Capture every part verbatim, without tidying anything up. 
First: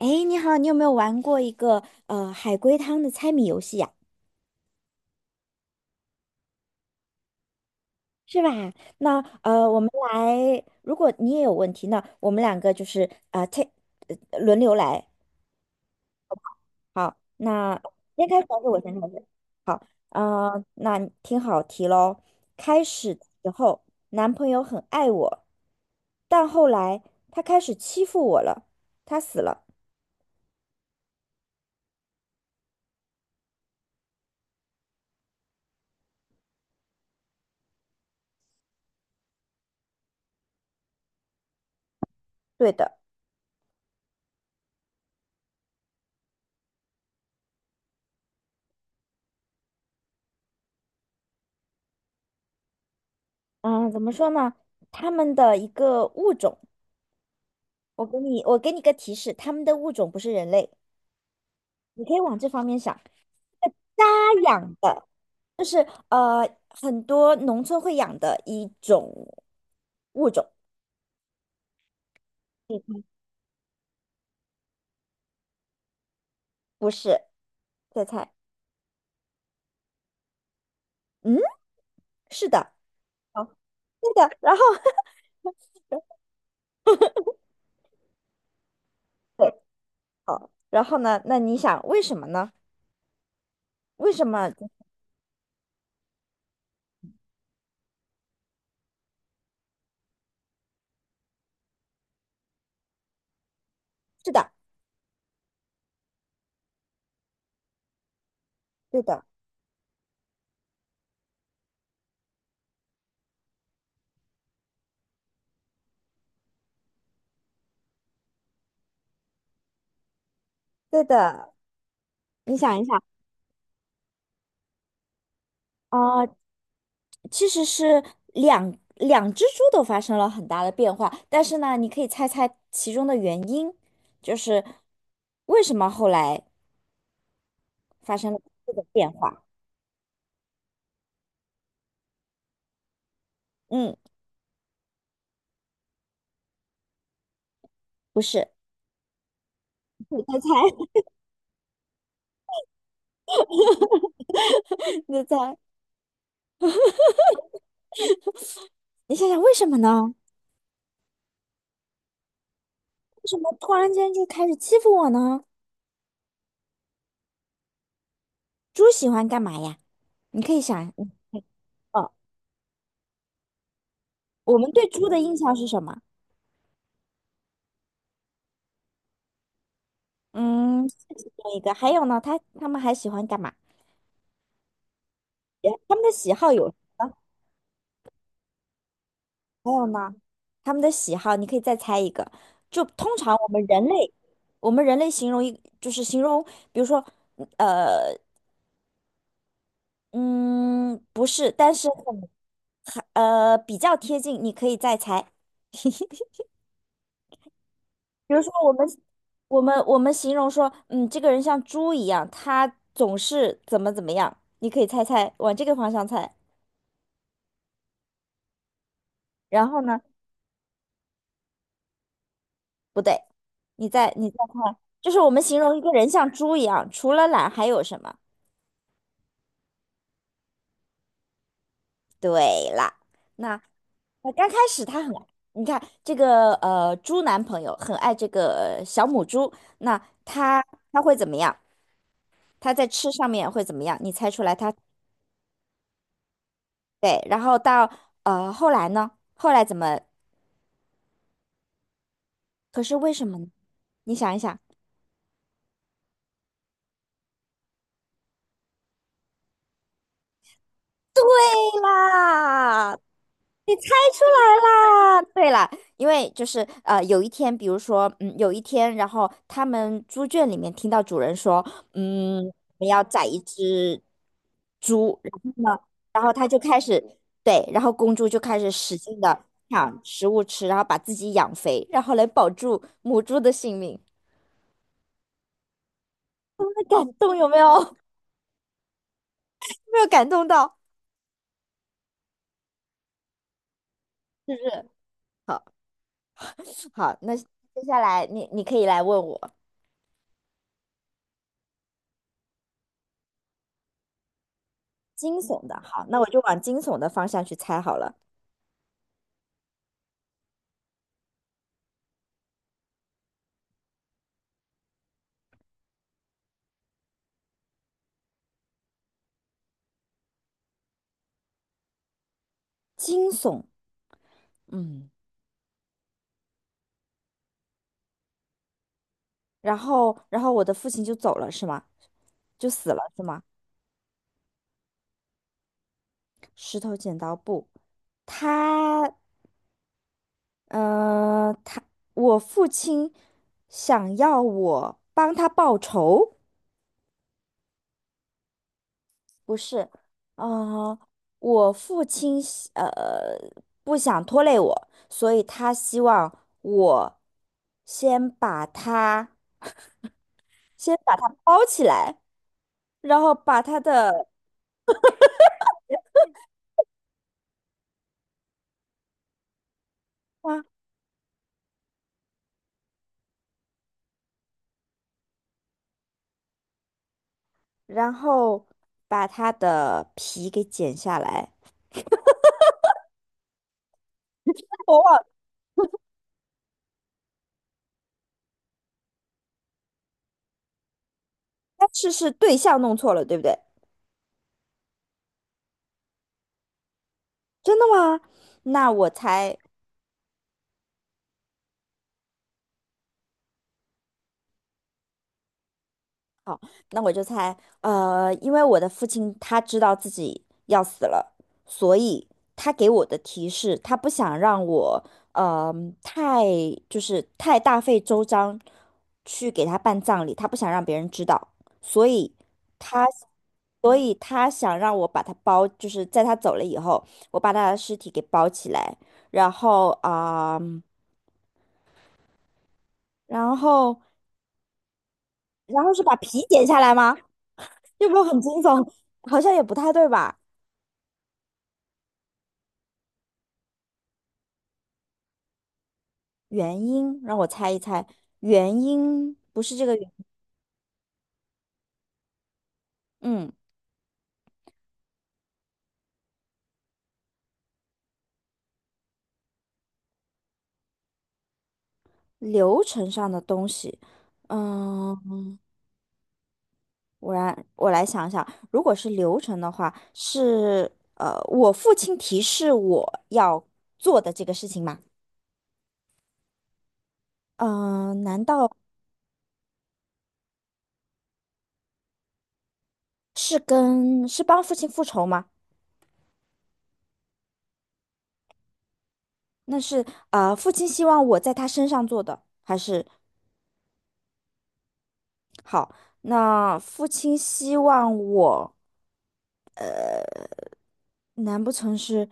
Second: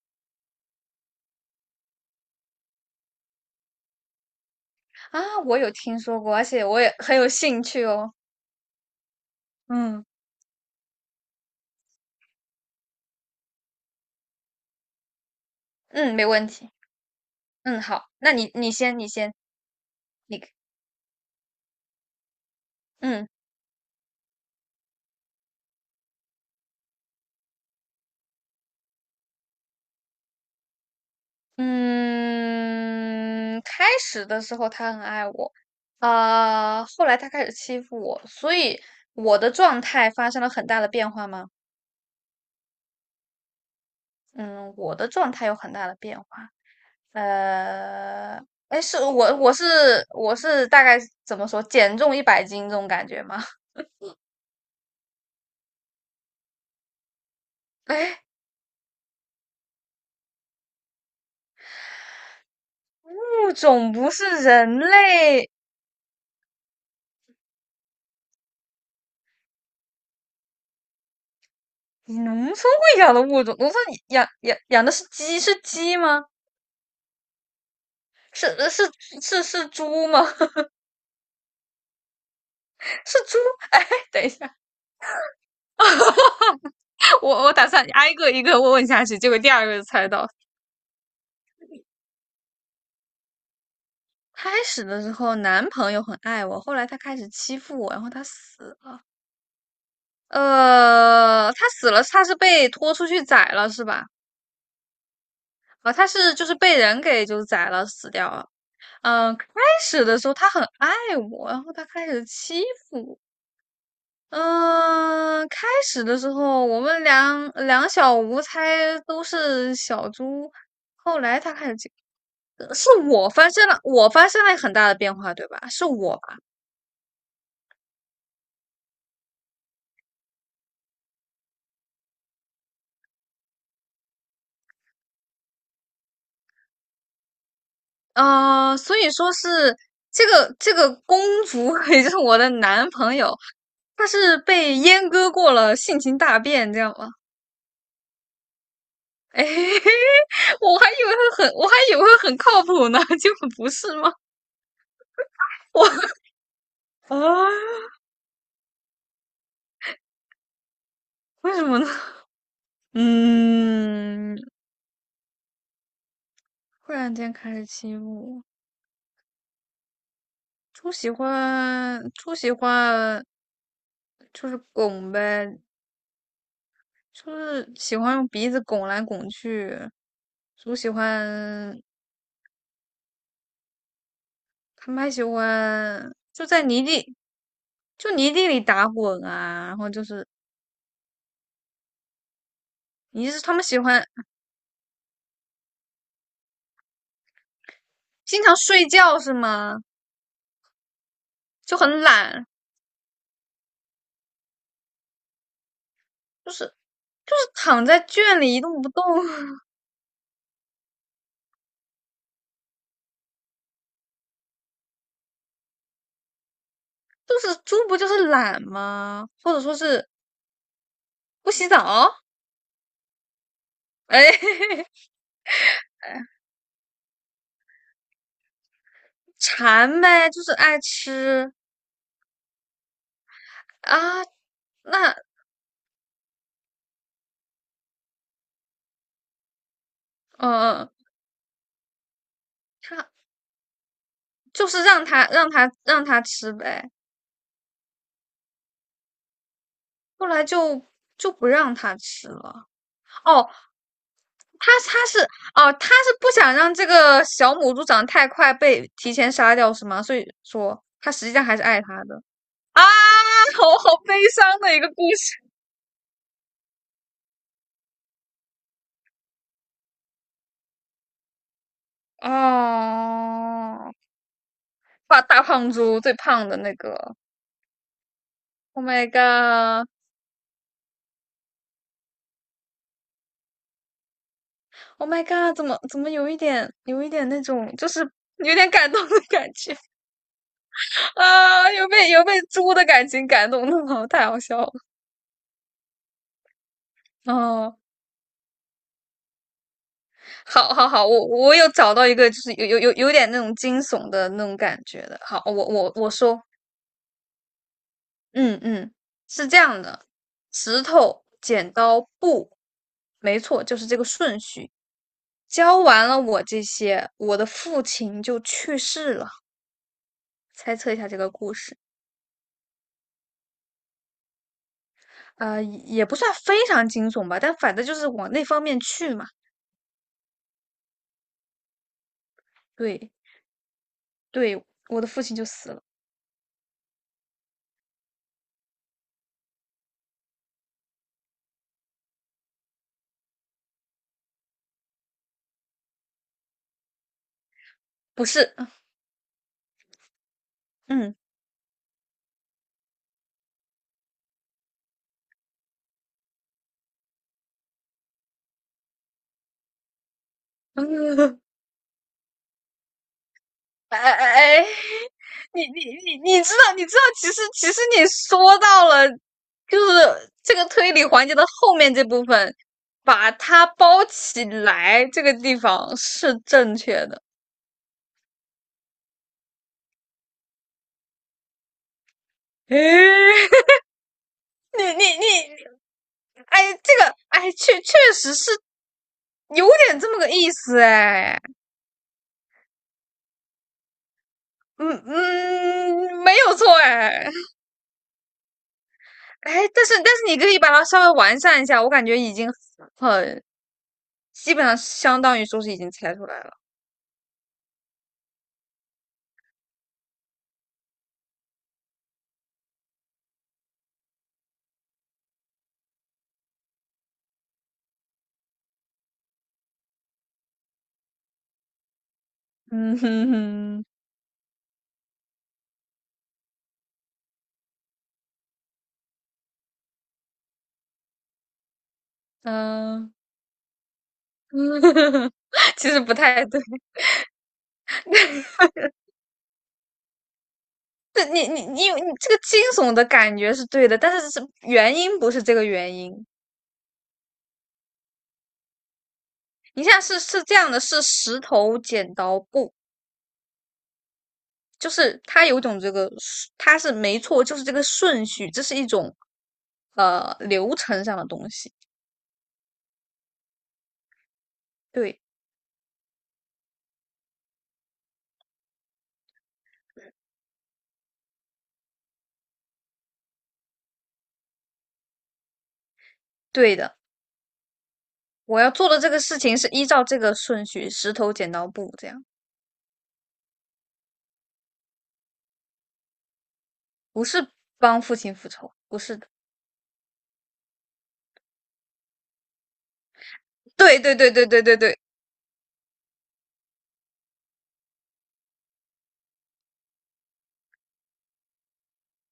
哎，你好，你有没有玩过一个呃海龟汤的猜谜游戏呀、啊，我有听说过，而且我也很有兴趣哦。是吧？那呃，我们嗯。来，如果你也有问题，那我们两个就是呃 t 轮流来。嗯，没问题。好，那嗯，好，先那开始你还是你我先先，开你始？先，你呃，那听好题喽。开始的嗯时候，男朋友很爱我，但后来他开始欺负我了，他死了。嗯，开始的时候他很爱我，啊、后来他开始欺负我，所以我的状态发生了很大的变化吗？对的，嗯，我的状态有很大的变化。呃，哎，是我我是我是大概怎么说，减重一百斤这种感觉吗？嗯、怎么说呢？他们的一个物种。我给哎，你，我给你个提示，他们的物种不是人类，你可以往这方面想。物种家不是养人的，类，就是呃，很多农村会养的一种物种，你农村会养的物种，农村养养养的是鸡，是鸡吗？不是？再猜，是是是是猪吗？嗯，是的，是猪？好，哎，对等一的。下，然后，我我打算挨个一个问下去，结果第对，二个就猜到。好，然后呢？那你想为什么呢？为什开么？始的时候男朋友很爱我，后来他开始欺负我，然后他死了。呃，他死了，他是被拖出去宰了是吧？是的，啊，呃他是就是被人给就宰了死掉了。对的，嗯，呃开始的时候他很爱我，然后他开始欺负我。嗯，开始的时候我们两两小无猜都是小猪，对后来的。他开始欺你呃想一是想，我发生了，我发生了很大的变化，对吧？是我啊、吧？其实是两两只猪都发生了很大的变化，但是呢，你可以猜猜其中的原因，就是为什么后来发生了这呃，个所变以说化？是这个这个公主，也就是我的男朋友，嗯，他是被阉割过了，性情大变，这样吗？不是，哎，你猜 我猜，还以为会很，我还以为会很靠谱呢，结果不是吗？你再猜，我啊，你想想为什么呢？为什么呢？为什么突然间就嗯，开始欺负我呢？忽然间开始欺负我。猪喜欢干嘛呀？你可以想，猪喜嗯，欢，哦，猪喜欢就我是们对猪拱的印象呗，是什么？就是喜欢用鼻子拱来拱去。猪嗯，喜是其中一个，欢，还有呢，它它们还喜欢干嘛？他们还喜它们的欢喜就好在有什泥么？地，就泥地里打滚啊。还然有后就呢，是，他们的喜好，你可以再猜一个。就通你常是我他们们喜人欢类，我们人类形容一就是形容，比如说，呃，经常睡觉是吗？嗯，不是，但就是很很，懒，很呃，比较贴近，你可以再猜。就是就是躺在比圈如说，里一我动们不动。我 们我们形容说，嗯，这个人像猪一样，他总是怎么怎么样，你可以猜猜，往这个方向猜。就是猪不就是懒吗？或者然说后呢，是不洗澡？不对，你再哎，你再看，就是我们形容一个人像哎猪一样，除了懒还有什么？馋呗，就是爱吃对啦，那啊。呃刚开始他很，那你看这个呃猪男朋友很爱这个呃小母猪，那他呃，他会怎么样？他在他吃上面会怎么样？你猜出来就他是让他让他让他吃呗，对，然后到呃后来呢？后来怎么？后来就就不让他吃了。可是为什么呢？哦，你想一想，他他是哦，他是不想让这个小母猪长太快被提前杀掉是吗？所以说他对实际上还是爱他的啊，啦，好好悲出来伤的一个故啦，事对啦，因为就是呃，有一天，比如说，嗯，有一天，然后他们猪圈里面听到主人说，嗯，我们要宰一哦。只猪，大然大后胖呢，猪最然后他胖的就那开个始，对，然后公猪就开始，Oh 使 my 劲的 god！抢食物吃，然后把自己养肥，然后来保住母猪的性命。Oh my god，怎么怎么有一点那有一感点动那有没有？种，就有是有点感动的感觉。 没有感动到，啊，有被有被猪的感情感动好，太好是笑不了。是？好，好，那接哦，下来你你可以来问我好，好，好，我我有找到一个，就是有有有有点那种惊悚的那种感觉的。惊好，我悚的，我好，我那我就说，往惊悚的方向去猜好了。嗯嗯，是这样的，石头、剪刀、布，没错，就是这个顺序。教完了我这些，我的父亲就去世了。猜测一下这个故事。惊悚，嗯，呃，也不算非常惊悚吧，但反正就是往那方面去嘛。然后然后我的父亲就走了是吗？就死了对是吗？对，我的父亲就死了，石头剪刀布，他，嗯，他，我父亲想要我帮他报仇，不是，不是，嗯，嗯，我父亲希呃不想拖累我，所以他希望我先把他 先把他 包起来，然后把他哎的。哎哎，你你你你知道你知道，其实其实你说到了，就是这个推理环节的后面这部分，把它包起来，这个地方是正确的。然后把它的皮给剪下来。哎，你我你忘你，了，哎，这个哎，确确实是有点这么个意思哎。但是是对象弄错了，对不对？嗯嗯，没有错哎真的吗？那我哎，猜，但是但是你可以把它稍微完善一下，我感觉已经很基本上相当于说是已经猜出来了。好，那我就猜，呃，因为我的父亲他知道自己要死了，所以他给我的提示，他不想让我，呃，太就是太大费周章去给他办葬礼，他不想让别人知道，所以。嗯他。哼哼，所以他想让我把他包，就是在他走了以后，我把他的尸体给包起来，然后啊、嗯，然后嗯 然其后实是不把皮太对。剪下来吗？这不是很惊悚？好像也不太对吧？这你你你有你这个惊悚的感觉是对的，但是是原因不是这个原因。原因让我猜一猜，原因不是你这现个在原，是是这样的，是石头剪刀布，嗯，就是它有一种这个顺，它是没错，就是这个顺序，这是一种呃流程上的东西。流程上的东西，嗯，对，我来我来想想，如果是流程的话，是呃，我父亲提示我要做的这个事情吗？对的，嗯、呃难我要道？做的这个事情是依照这个顺序，石头剪刀布这样，是跟是帮父亲复仇吗？不是帮父亲复仇，不是的。那是呃，父亲希望我在他身上做的，还是对对对对对对对，好？那父亲希望我，难不成是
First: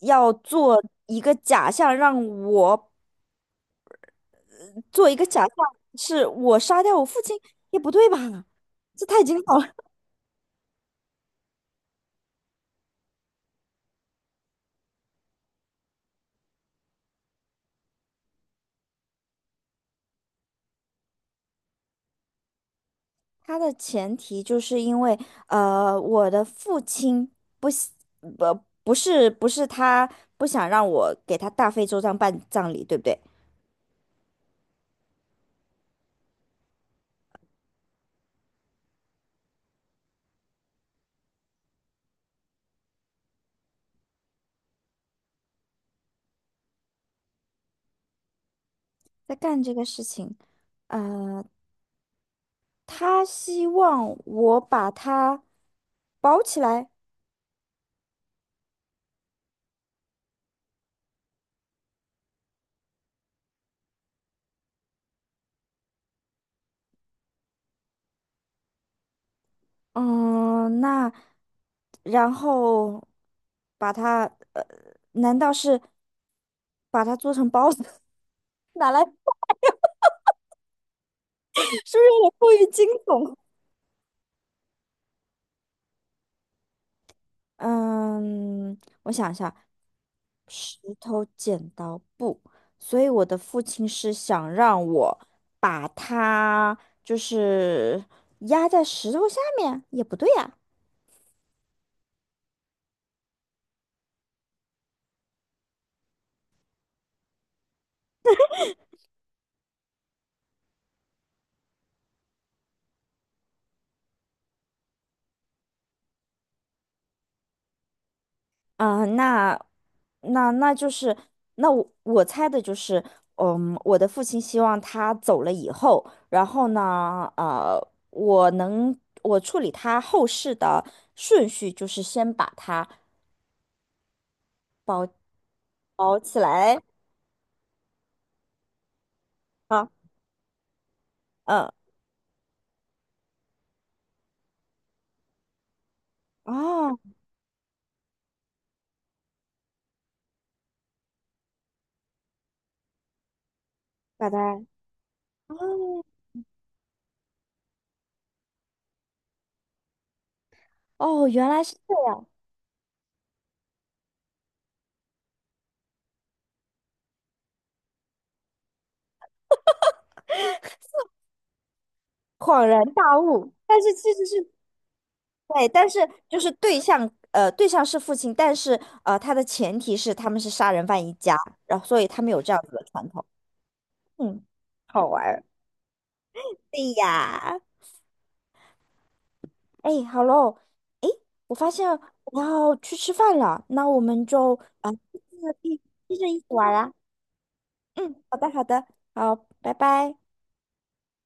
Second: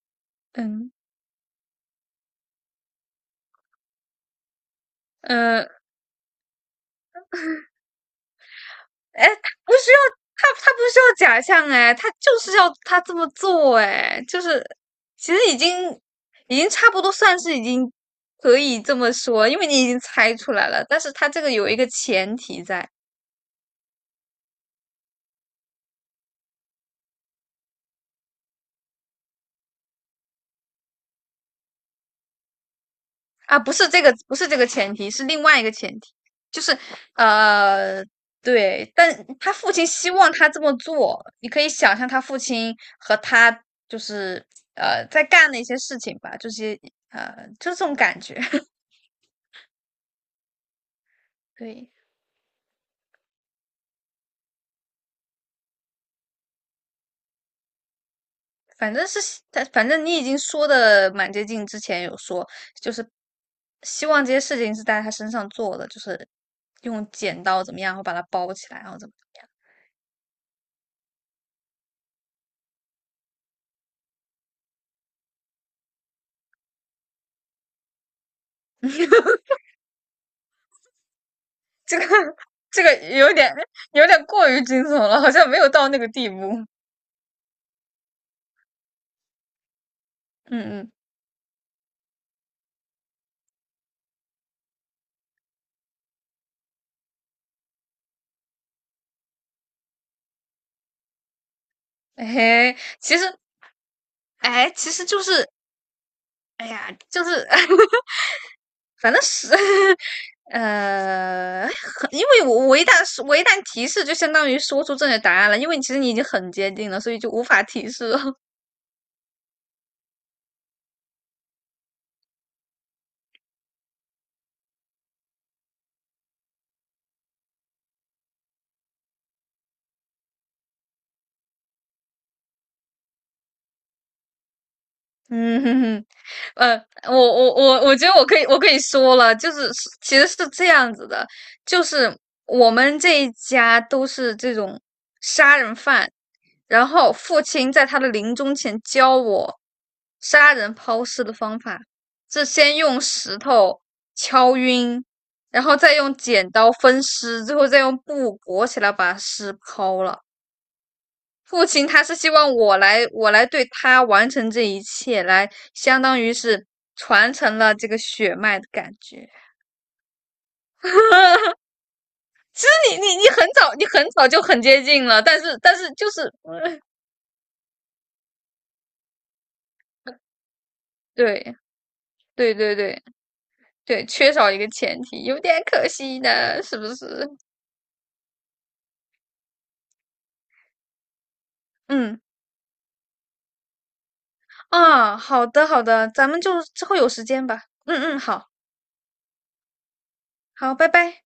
要做嗯一个假象，让我做一个假象，嗯，是我杀掉我父亲？也不对吧？这太哎、惊他悚不了。需要他他不需要假象哎，他就是要他这么做哎，就是其实已经已经差不多算是已经可以这么说，因为你已经猜出来了，但是他这个有一个前提在。他的前提就是因为呃，我的父亲不喜不不是不是他不想让我给他大费周章办葬礼，对不对？啊，不是这个，不是这个前提，是另外一个前提，就是呃，对，但他父亲希望他这么做，你可以想象他父亲和他就是呃在干的一些事情吧，就是呃就是这种感觉，在干这个事情，呃，对，他希望我把它包起来，反正是他，反正你已经说的蛮接近，之前有说就是希望这些事情是在他身上做的，就是用剪刀怎么样，然后把它包起来，然后怎么。嗯，那然后把它，呃，难道是把它做成包子 拿来，是 不是这个 有点 过于这惊个有悚？点有点过于惊悚了，好像没有到那个地步。嗯，我想一下，石嗯嗯，头剪刀布，所以我的父亲是想让我把它就是压在石头下面，也不对呀、哎，其实哎，其实就是哎呀，就是 反正是 呃，很因为我我一旦是我一旦提示，就相当于说出正确答案了，因为其实你已经很接近了，所以就无法提示了。啊，那那那就是那我我猜的就是，嗯，我的父亲希望他走了以后，然后呢，呃，我能我处理他后事的顺序就是先把他包嗯哼哼，包起呃，来我我我我觉得我可以我可以说了，就是啊，是其实是这样子的，嗯，就是我们这一家都是这种杀人犯，然哦，后父亲在他的临终前教我杀人抛尸的方法，是先用石头拜敲拜，晕，然后再哦用剪刀分尸，最后再用布裹起来把尸抛了。哦，原来父是亲这他是样。希望我来，我来对他完成这一切，来相当于是传承了这个血脉的感觉。就恍然是你你大你很悟，早，但你是很其实早就是很接近了，但是对，但但是是就是，就是对嗯象，呃，对象是父亲，但是呃，他的前提是他们是杀人犯一家，对然后所以他们有这对样子对的对传统。对，缺嗯，少一个前好玩提，有儿。点可惜的，是不对是？呀，哎，好喽，哎，我发现嗯我要去吃饭了，那我们就啊，呃啊，接好着的一好的，接着咱一们起就玩之啊，后有时间吧。嗯嗯，嗯，好好的，好的，好，拜拜。好，拜拜。